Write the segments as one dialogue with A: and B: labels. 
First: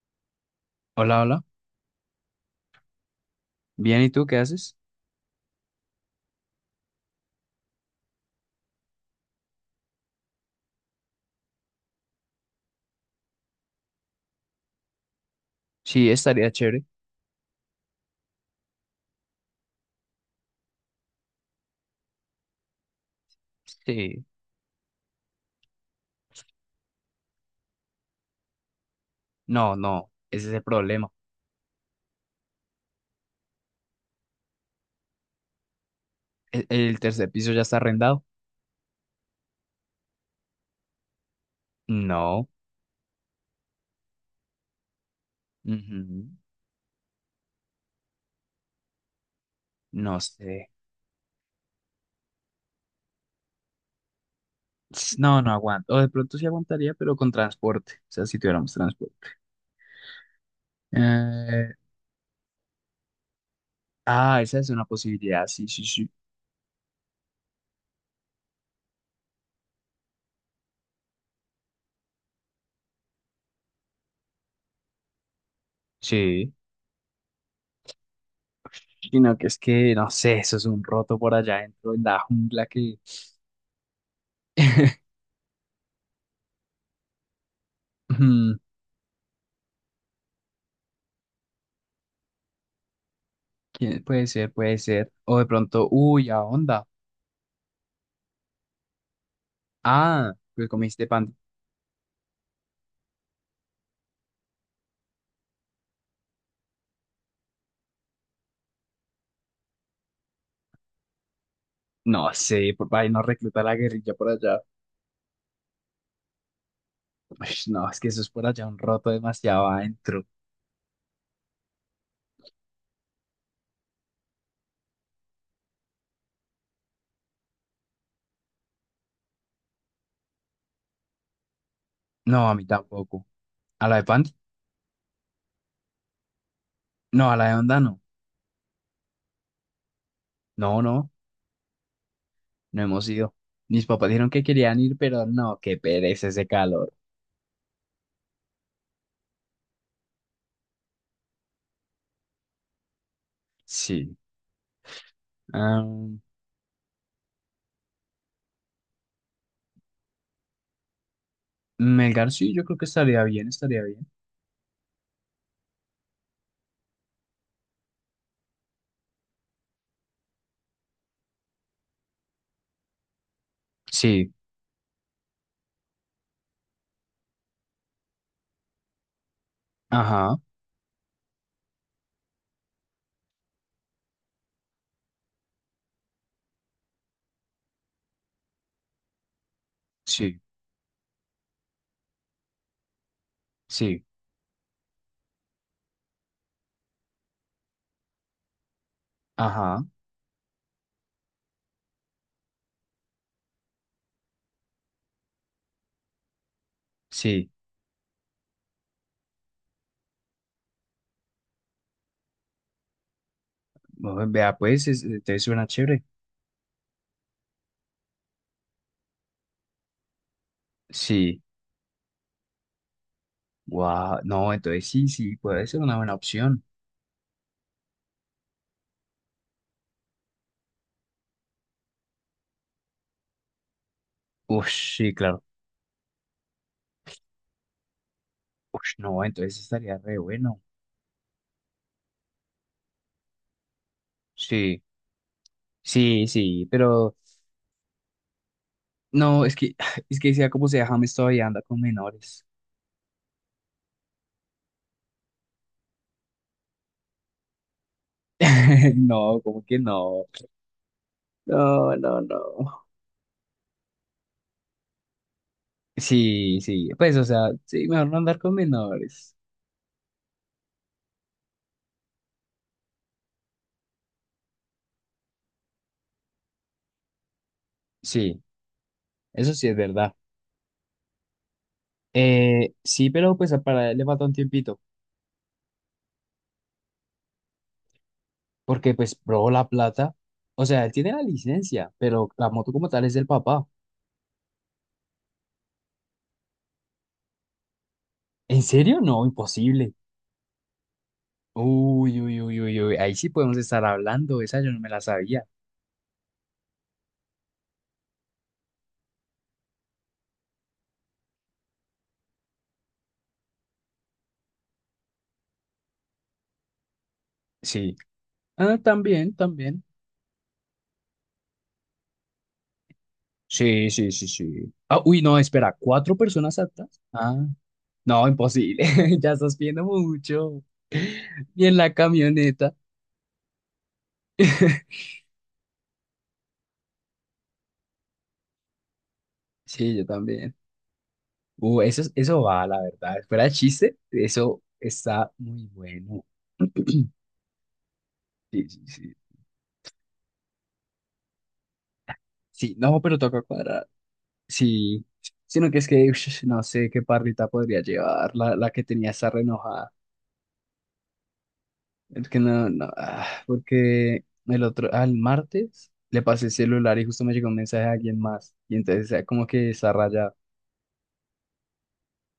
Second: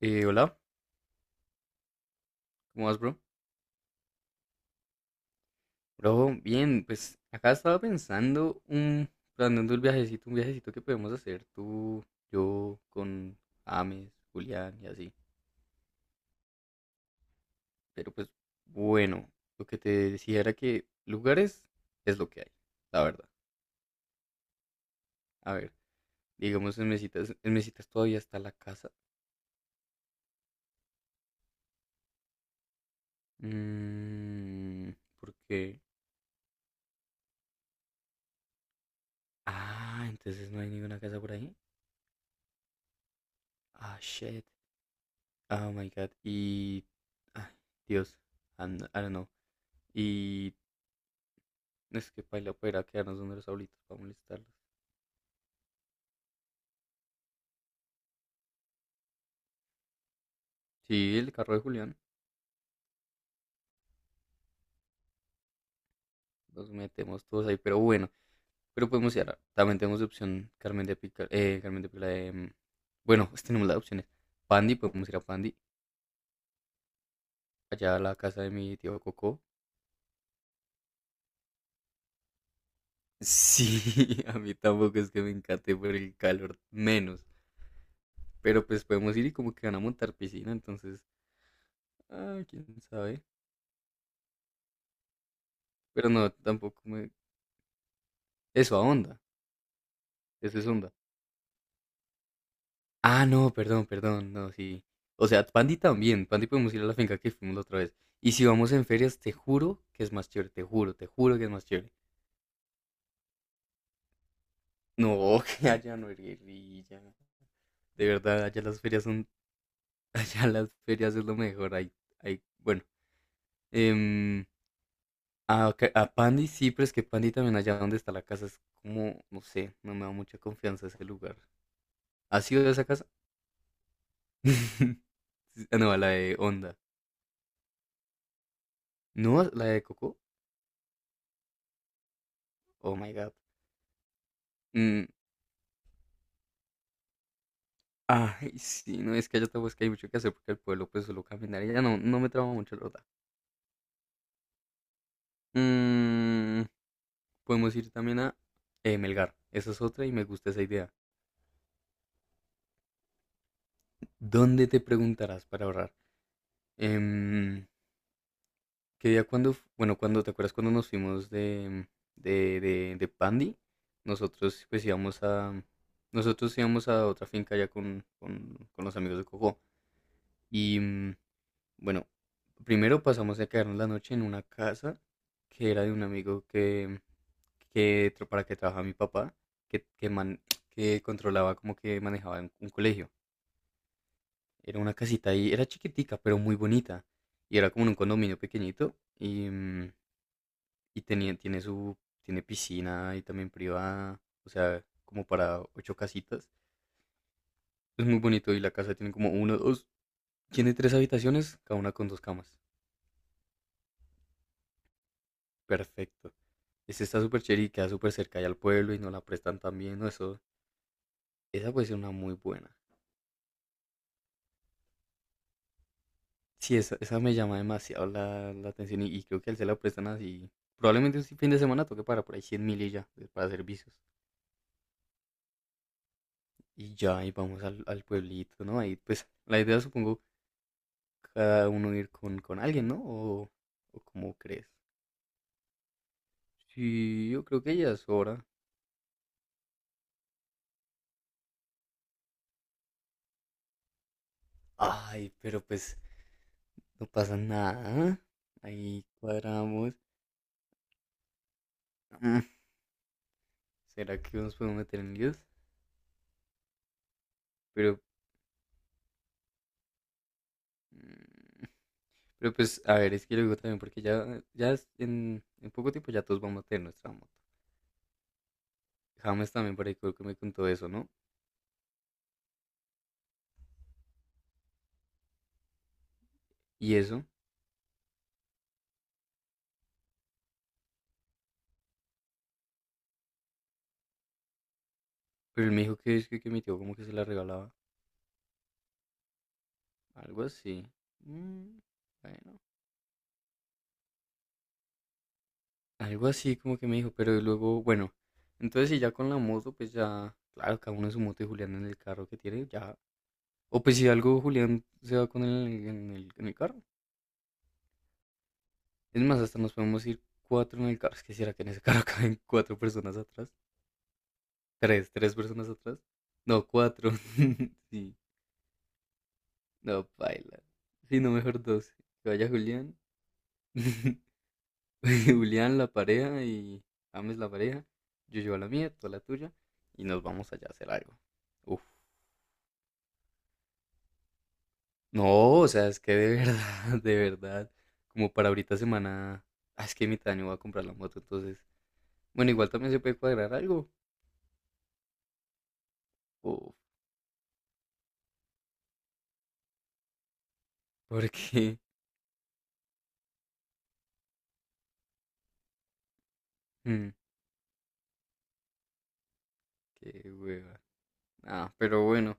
A: Hola,
B: Hola, hola.
A: ¿cómo vas, bro?
B: Bien, ¿y tú qué haces?
A: Bro, bien, pues acá estaba planeando el viajecito, un viajecito que podemos hacer tú, yo, con Ames, Julián y así.
B: Sí, estaría chévere.
A: Pero pues bueno, lo que te decía era que lugares es lo que hay, la verdad.
B: Sí.
A: A ver, digamos en Mesitas todavía está la casa.
B: No, no, ese es el problema.
A: Mm, ¿Por qué?
B: ¿El tercer piso ya está arrendado?
A: Ah, entonces no hay ninguna casa por ahí.
B: No.
A: Ah, shit. Oh my god.
B: Ujú.
A: Ay, Dios, I don't know.
B: No
A: Y
B: sé.
A: es que paila poder quedarnos donde los abuelitos para molestarlos.
B: Ts, no, no aguanto. O de pronto sí aguantaría, pero con transporte. O sea, si tuviéramos transporte.
A: Sí, el carro de
B: Eh,
A: Julián,
B: ah, esa es una posibilidad. Sí, sí, sí.
A: los metemos todos ahí, pero bueno, pero podemos ir. También tenemos de opción Carmen de Pica, bueno, pues tenemos las opciones. Pandi, podemos ir a Pandi,
B: Sí.
A: allá a la casa de mi tío
B: Sino
A: Coco.
B: que es que, no sé, eso es un roto por allá dentro en la jungla que…
A: Sí, a mí tampoco es que me encante por el calor, menos.
B: Mm,
A: Pero pues podemos ir y como que van a montar piscina, entonces, ah, quién sabe.
B: puede ser, puede ser. O de pronto,
A: Pero
B: uy,
A: no,
B: a
A: tampoco
B: onda.
A: me... Eso, a onda,
B: Ah,
A: eso es
B: pues
A: onda.
B: comiste pan.
A: Ah, no, perdón, perdón, no, sí. O sea, Pandi también, Pandi podemos ir a la finca que fuimos la otra vez. Y si vamos en ferias, te juro que es más chévere, te juro que es más chévere.
B: No sé, por ahí no recluta a la guerrilla por allá.
A: No, que allá no es guerrilla.
B: Ush, no, es
A: De
B: que eso es
A: verdad,
B: por
A: allá
B: allá un
A: las ferias
B: roto
A: son,
B: demasiado adentro.
A: allá las ferias es lo mejor. Ahí, ahí, bueno, em, a Pandi sí, pero es que Pandi también allá donde está la casa es como, no sé, no me da mucha confianza ese lugar.
B: No,
A: ¿Has
B: a mí
A: ido a esa casa?
B: tampoco. ¿A la de Pandi?
A: Ah, no, a la de Onda.
B: No, a la de Onda no.
A: ¿No? ¿La de Coco?
B: No, no, no
A: Oh
B: hemos
A: my God.
B: ido. Mis papás dijeron que querían ir,
A: Mm.
B: pero no, qué pereza ese calor.
A: Ay, sí, no, es que allá tampoco es que hay mucho que hacer porque el pueblo pues solo caminar y ya no, no me traba mucho, la verdad.
B: Sí. Ah,
A: Mm, podemos ir también a Melgar, esa es otra y me gusta esa idea.
B: Melgar sí, yo creo que estaría bien, estaría bien.
A: ¿Dónde te preguntarás para ahorrar? Em, ¿Qué día cuando, bueno, cuando, te acuerdas cuando nos fuimos de Pandi?
B: Sí,
A: Nosotros pues íbamos a, nosotros íbamos a otra finca allá con los amigos de Coco
B: ajá,
A: y... bueno, primero pasamos a quedarnos la noche en una casa que era de un amigo que para que trabajaba mi papá, que, que,
B: sí,
A: man- que controlaba como que manejaba un colegio.
B: sí,
A: Era una casita ahí, era chiquitica, pero muy bonita. Y era como en un condominio pequeñito y,
B: ajá,
A: y tiene su, tiene piscina y también privada, o sea, como para ocho casitas.
B: sí.
A: Es muy bonito y la casa tiene como uno, dos, tiene tres habitaciones, cada una con dos camas.
B: Bueno, vea, pues, entonces suena chévere.
A: Perfecto. Ese está súper chévere y queda súper cerca allá al pueblo y no la prestan también, ¿no? Eso,
B: Sí,
A: esa puede ser una muy buena.
B: wow, no, entonces sí, sí, puede ser una buena opción.
A: Sí, esa me llama demasiado la, la atención y creo que él se la prestan así. Probablemente un si, fin de semana toque para por ahí 100.000 y ya, para servicios.
B: Ush, sí, claro.
A: Y ya, y vamos al, al pueblito, ¿no?
B: Ush,
A: Ahí,
B: no,
A: pues,
B: entonces
A: la idea
B: estaría re
A: supongo
B: bueno.
A: cada uno ir con alguien, ¿no? O cómo crees.
B: Sí, sí, sí, pero
A: Sí, yo creo que ya es hora.
B: no, es que, es que sea como sea, James todavía anda con menores.
A: Ay, pero pues, no pasa nada, ¿eh? Ahí
B: No, como que
A: cuadramos.
B: no. No, no,
A: Mm.
B: no.
A: ¿Será que nos podemos meter en líos?
B: Sí, sí, pues, o sea, sí,
A: Pero
B: mejor no andar con menores.
A: mm, pero pues, a ver, es que luego también, porque ya, en poco tiempo ya todos vamos a tener nuestra moto.
B: Sí,
A: James
B: eso sí es
A: también por ahí
B: verdad.
A: creo que me contó eso, ¿no?
B: Sí, pero pues para él le falta un tiempito,
A: Y eso,
B: porque pues probó la plata. O sea, él tiene la licencia, pero la moto como tal es del papá.
A: pero él me dijo que, es que mi tío como que se la regalaba.
B: ¿En serio? No, imposible.
A: Algo así. Mm,
B: Uy, uy,
A: bueno.
B: uy, uy, uy, ahí sí podemos estar hablando, esa yo no me la sabía.
A: Algo así como que me dijo, pero luego, bueno. Entonces, si ya con la moto, pues ya, claro, cada uno en su moto y Julián en el carro que tiene, ya. O pues si algo, Julián se va con él en en el carro.
B: Sí. Ah,
A: Es
B: también,
A: más, hasta nos
B: también.
A: podemos ir cuatro en el carro. Es que si que en ese carro caben cuatro personas atrás.
B: Sí, sí, sí, sí. Ah,
A: Tres,
B: uy,
A: tres
B: no,
A: personas
B: espera,
A: atrás.
B: ¿cuatro personas
A: No,
B: altas?
A: cuatro.
B: Ah,
A: Sí,
B: no, imposible, ya estás pidiendo
A: no, baila.
B: mucho.
A: Sí, no, mejor
B: Y en la
A: dos. Que vaya
B: camioneta.
A: Julián. Julián, la pareja y James, la pareja. Yo llevo la mía, tú la tuya.
B: Sí, yo
A: Y nos vamos
B: también.
A: allá a hacer algo. Uf.
B: Eso, eso va, la verdad. Fuera de chiste, eso está
A: No,
B: muy
A: o sea, es que
B: bueno.
A: de verdad, de verdad. Como para
B: Sí,
A: ahorita
B: sí, sí.
A: semana. Ah, es que mi año va a comprar la moto, entonces. Bueno, igual
B: Sí,
A: también
B: no,
A: se puede
B: pero toca
A: cuadrar
B: cuadrar.
A: algo.
B: Sí, sino que es que ush, no
A: Uf,
B: sé qué parrita podría llevar, la que tenía esa renojada.
A: porque.
B: Es que no, no, ah, porque el otro, al martes le pasé el celular y
A: mm,
B: justo me llegó un mensaje de alguien más. Y entonces ah, como que esa
A: qué
B: raya,
A: hueva. Ah, pero bueno.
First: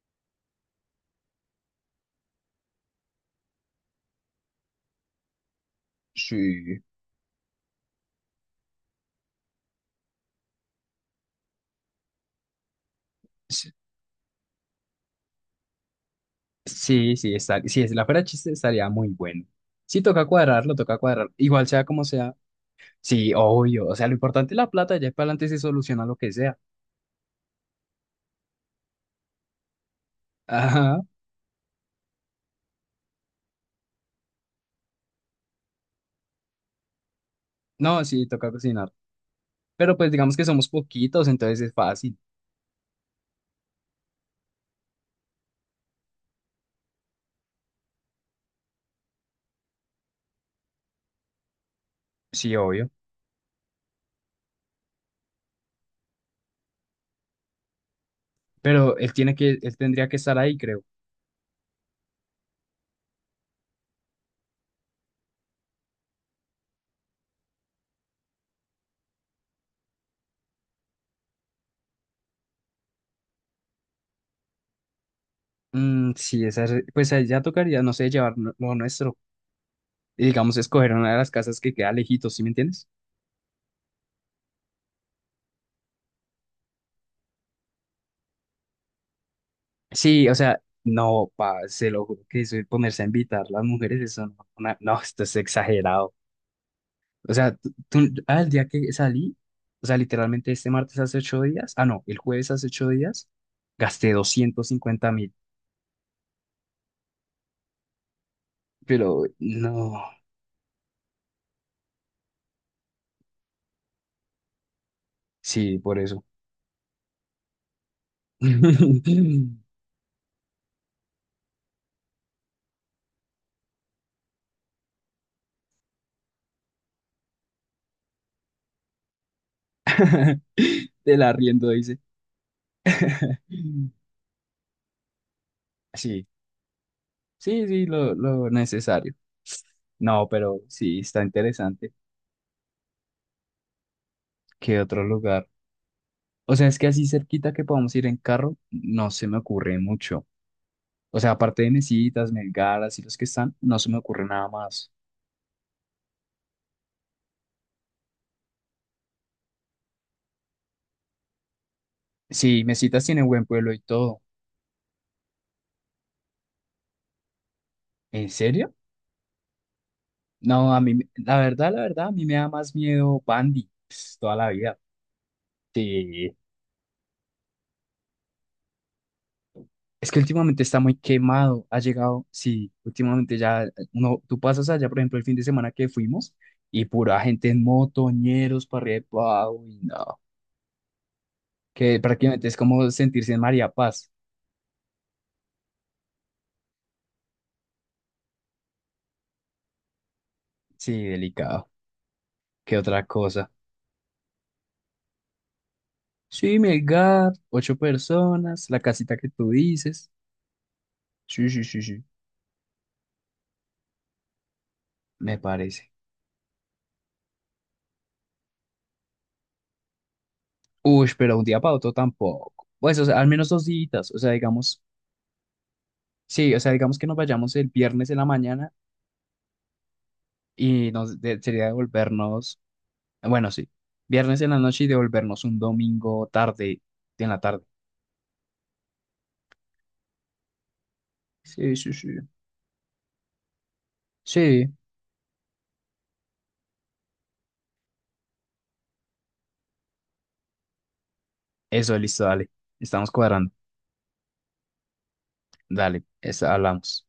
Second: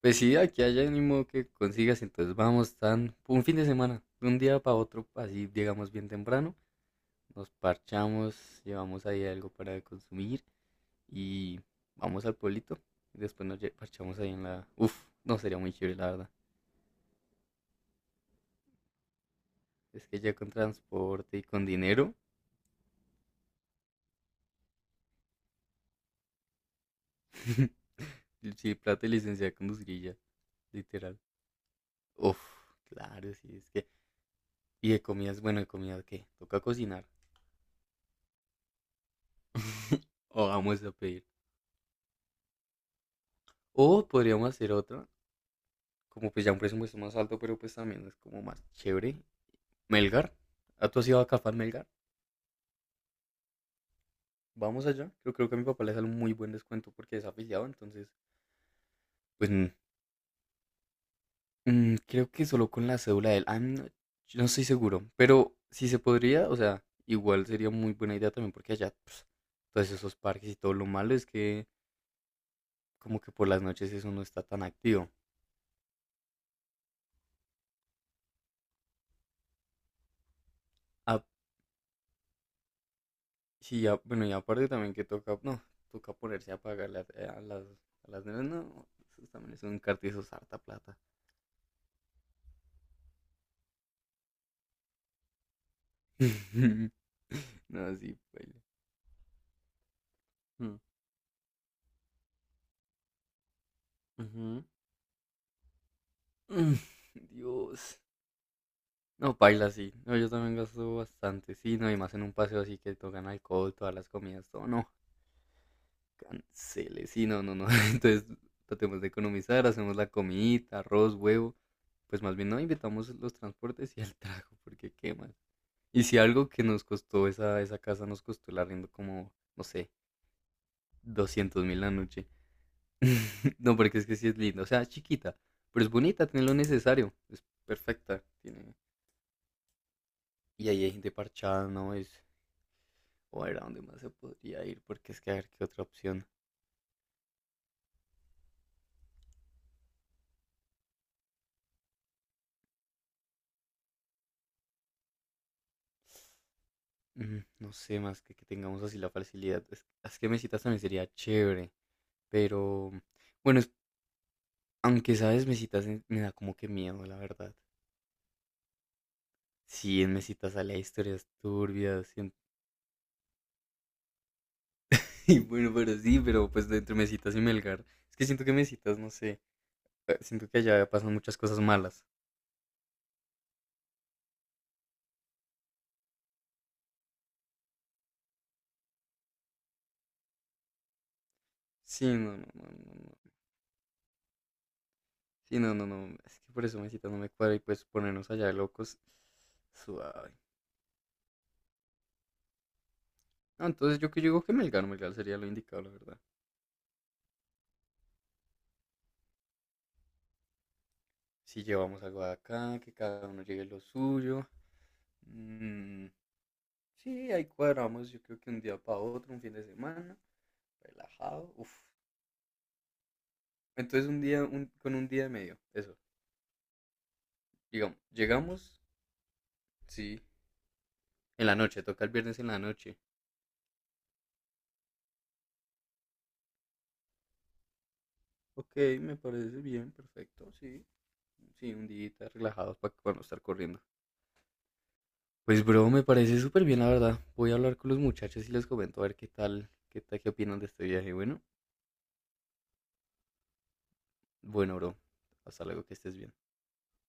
A: Pues sí, aquí hay ánimo que consigas, entonces vamos tan un fin de semana, de un día para otro, así llegamos bien temprano,
B: sí,
A: nos parchamos, llevamos ahí algo para consumir y vamos al pueblito. Y después nos
B: sí,
A: parchamos ahí en la... Uf, no sería muy chévere, la verdad.
B: sí, sí, está, si es la fuera chiste estaría muy bueno. Sí,
A: Es que
B: toca
A: ya con
B: cuadrarlo, toca cuadrarlo.
A: transporte y con
B: Igual sea como
A: dinero,
B: sea. Sí, obvio. O sea, lo importante es la plata, ya para adelante se soluciona lo que sea.
A: y sí, plata y licencia de conducir y ya,
B: Ajá.
A: literal. Uf, claro, sí, es que... Y de comidas, bueno, de comida, ¿qué? Toca cocinar.
B: No, sí, toca cocinar. Pero pues digamos que
A: O
B: somos
A: vamos a pedir.
B: poquitos, entonces es fácil.
A: O podríamos hacer otra como pues ya un presupuesto más alto, pero pues también es como más chévere. Melgar, ¿ah, ¿tú has ido a Cafán Melgar?
B: Sí, obvio.
A: Vamos allá. Yo creo que a mi papá le sale un muy buen descuento porque es afiliado, entonces,
B: Pero él tiene
A: pues
B: que,
A: mm,
B: él tendría que estar ahí, creo.
A: mm, creo que solo con la cédula de él. Ah, no, yo no estoy seguro, pero si se podría, o sea, igual sería muy buena idea también porque allá, pues, todos esos parques y todo lo malo es que como que por las noches eso no está tan activo.
B: Mm, sí, esa, pues ahí ya tocaría, no sé, llevar lo nuestro. Y digamos, escoger una de
A: Ah,
B: las casas que queda lejitos, ¿sí me entiendes?
A: sí, ya, bueno, y aparte también que toca, no, toca ponerse a pagarle a las nenas, no, eso también es un cartizo
B: Sí, o
A: harta
B: sea,
A: plata.
B: no, pa, se lo juro que eso de ponerse a invitar las mujeres, eso no, no, esto es exagerado. O sea,
A: No, sí,
B: ah, el
A: paila.
B: día que salí, o sea, literalmente este
A: Mm,
B: martes hace 8 días, ah, no, el jueves hace 8 días, gasté
A: ujú.
B: 250.000,
A: Mm, Dios.
B: pero
A: No, paila, sí.
B: no,
A: No, yo también gasto bastante, sí, no, y más en un paseo así que tocan alcohol, todas las comidas, todo, no,
B: sí, por eso.
A: cancele, sí, no, no, no. Entonces, tratemos de economizar, hacemos la comidita, arroz, huevo, pues más bien no invitamos los transportes y el trago, porque qué más. Y si algo que nos costó esa, esa casa, nos costó el arriendo como, no sé,
B: Del
A: doscientos
B: arriendo,
A: mil la
B: dice.
A: noche. No, porque es que sí es lindo. O sea, es chiquita, pero es bonita,
B: Sí.
A: tiene lo necesario. Es
B: Sí, sí,
A: perfecta.
B: lo
A: Tiene...
B: necesario. No, pero
A: Y ahí hay
B: sí,
A: gente
B: está
A: parchada,
B: interesante.
A: ¿no? Es... O a ver, ¿a dónde más se podría
B: ¿Qué
A: ir?
B: otro
A: Porque es que a
B: lugar?
A: ver qué otra opción.
B: O sea, es que así cerquita que podamos ir en carro, no se me ocurre mucho. O sea, aparte de Mesitas, Melgaras y los que están, no se me ocurre nada más.
A: No sé, más que tengamos así la facilidad. Es que mesitas también sería chévere.
B: Sí,
A: Pero,
B: Mesitas tiene buen
A: bueno,
B: pueblo y todo.
A: aunque sabes, me da como que miedo, la verdad.
B: ¿En serio?
A: Sí, en mesitas
B: No,
A: sale
B: a mí,
A: historias
B: la verdad,
A: turbias.
B: a mí
A: Y
B: me da más miedo Bandy, pues, toda la vida.
A: y bueno, pero sí,
B: Sí,
A: pero pues entre Mesitas y Melgar. Es que siento que Mesitas, no sé.
B: es que
A: Siento que
B: últimamente está
A: allá
B: muy
A: pasan muchas cosas
B: quemado, ha
A: malas.
B: llegado, sí, últimamente ya, uno, tú pasas allá, por ejemplo, el fin de semana que fuimos y pura gente en motoñeros para arriba y pa' abajo, y no, que
A: Sí, no, no,
B: prácticamente es
A: no,
B: como
A: no,
B: sentirse
A: no.
B: en María Paz,
A: Sí, no, no, no. Es que por eso Mesitas no me cuadra y pues ponernos allá de locos. Suave.
B: sí, delicado, qué otra cosa.
A: No, entonces yo digo que Melgar, Melgar sería lo indicado, la verdad.
B: Sí, Melgar, ocho personas, la casita que tú dices, sí,
A: Si
B: sí, sí,
A: llevamos
B: sí,
A: algo de acá, que cada uno llegue lo suyo.
B: me parece.
A: Mm, sí, ahí cuadramos, yo creo que un día para otro, un fin de semana,
B: Uy, pero un
A: relajado.
B: día
A: Uf.
B: para otro tampoco, pues, o sea, al menos dos
A: Entonces
B: días, o
A: un
B: sea,
A: día,
B: digamos,
A: con un día de medio, eso.
B: sí, o sea, digamos que nos vayamos el
A: Digamos,
B: viernes en la mañana
A: llegamos, sí,
B: y
A: en la
B: sería
A: noche, toca el viernes en la
B: devolvernos,
A: noche.
B: bueno, sí, viernes en la noche y devolvernos un domingo tarde, en la tarde.
A: Ok, me parece bien, perfecto, sí. Sí,
B: Sí,
A: un
B: sí,
A: día
B: sí.
A: relajados para no estar corriendo.
B: Sí,
A: Pues, bro, me parece súper bien, la verdad. Voy a hablar con los muchachos y les comento a ver qué tal, qué tal, qué opinan de este viaje. Bueno,
B: eso, listo, dale. Estamos cuadrando.
A: bueno, bro. Hasta luego, que
B: Dale,
A: estés bien.
B: hablamos.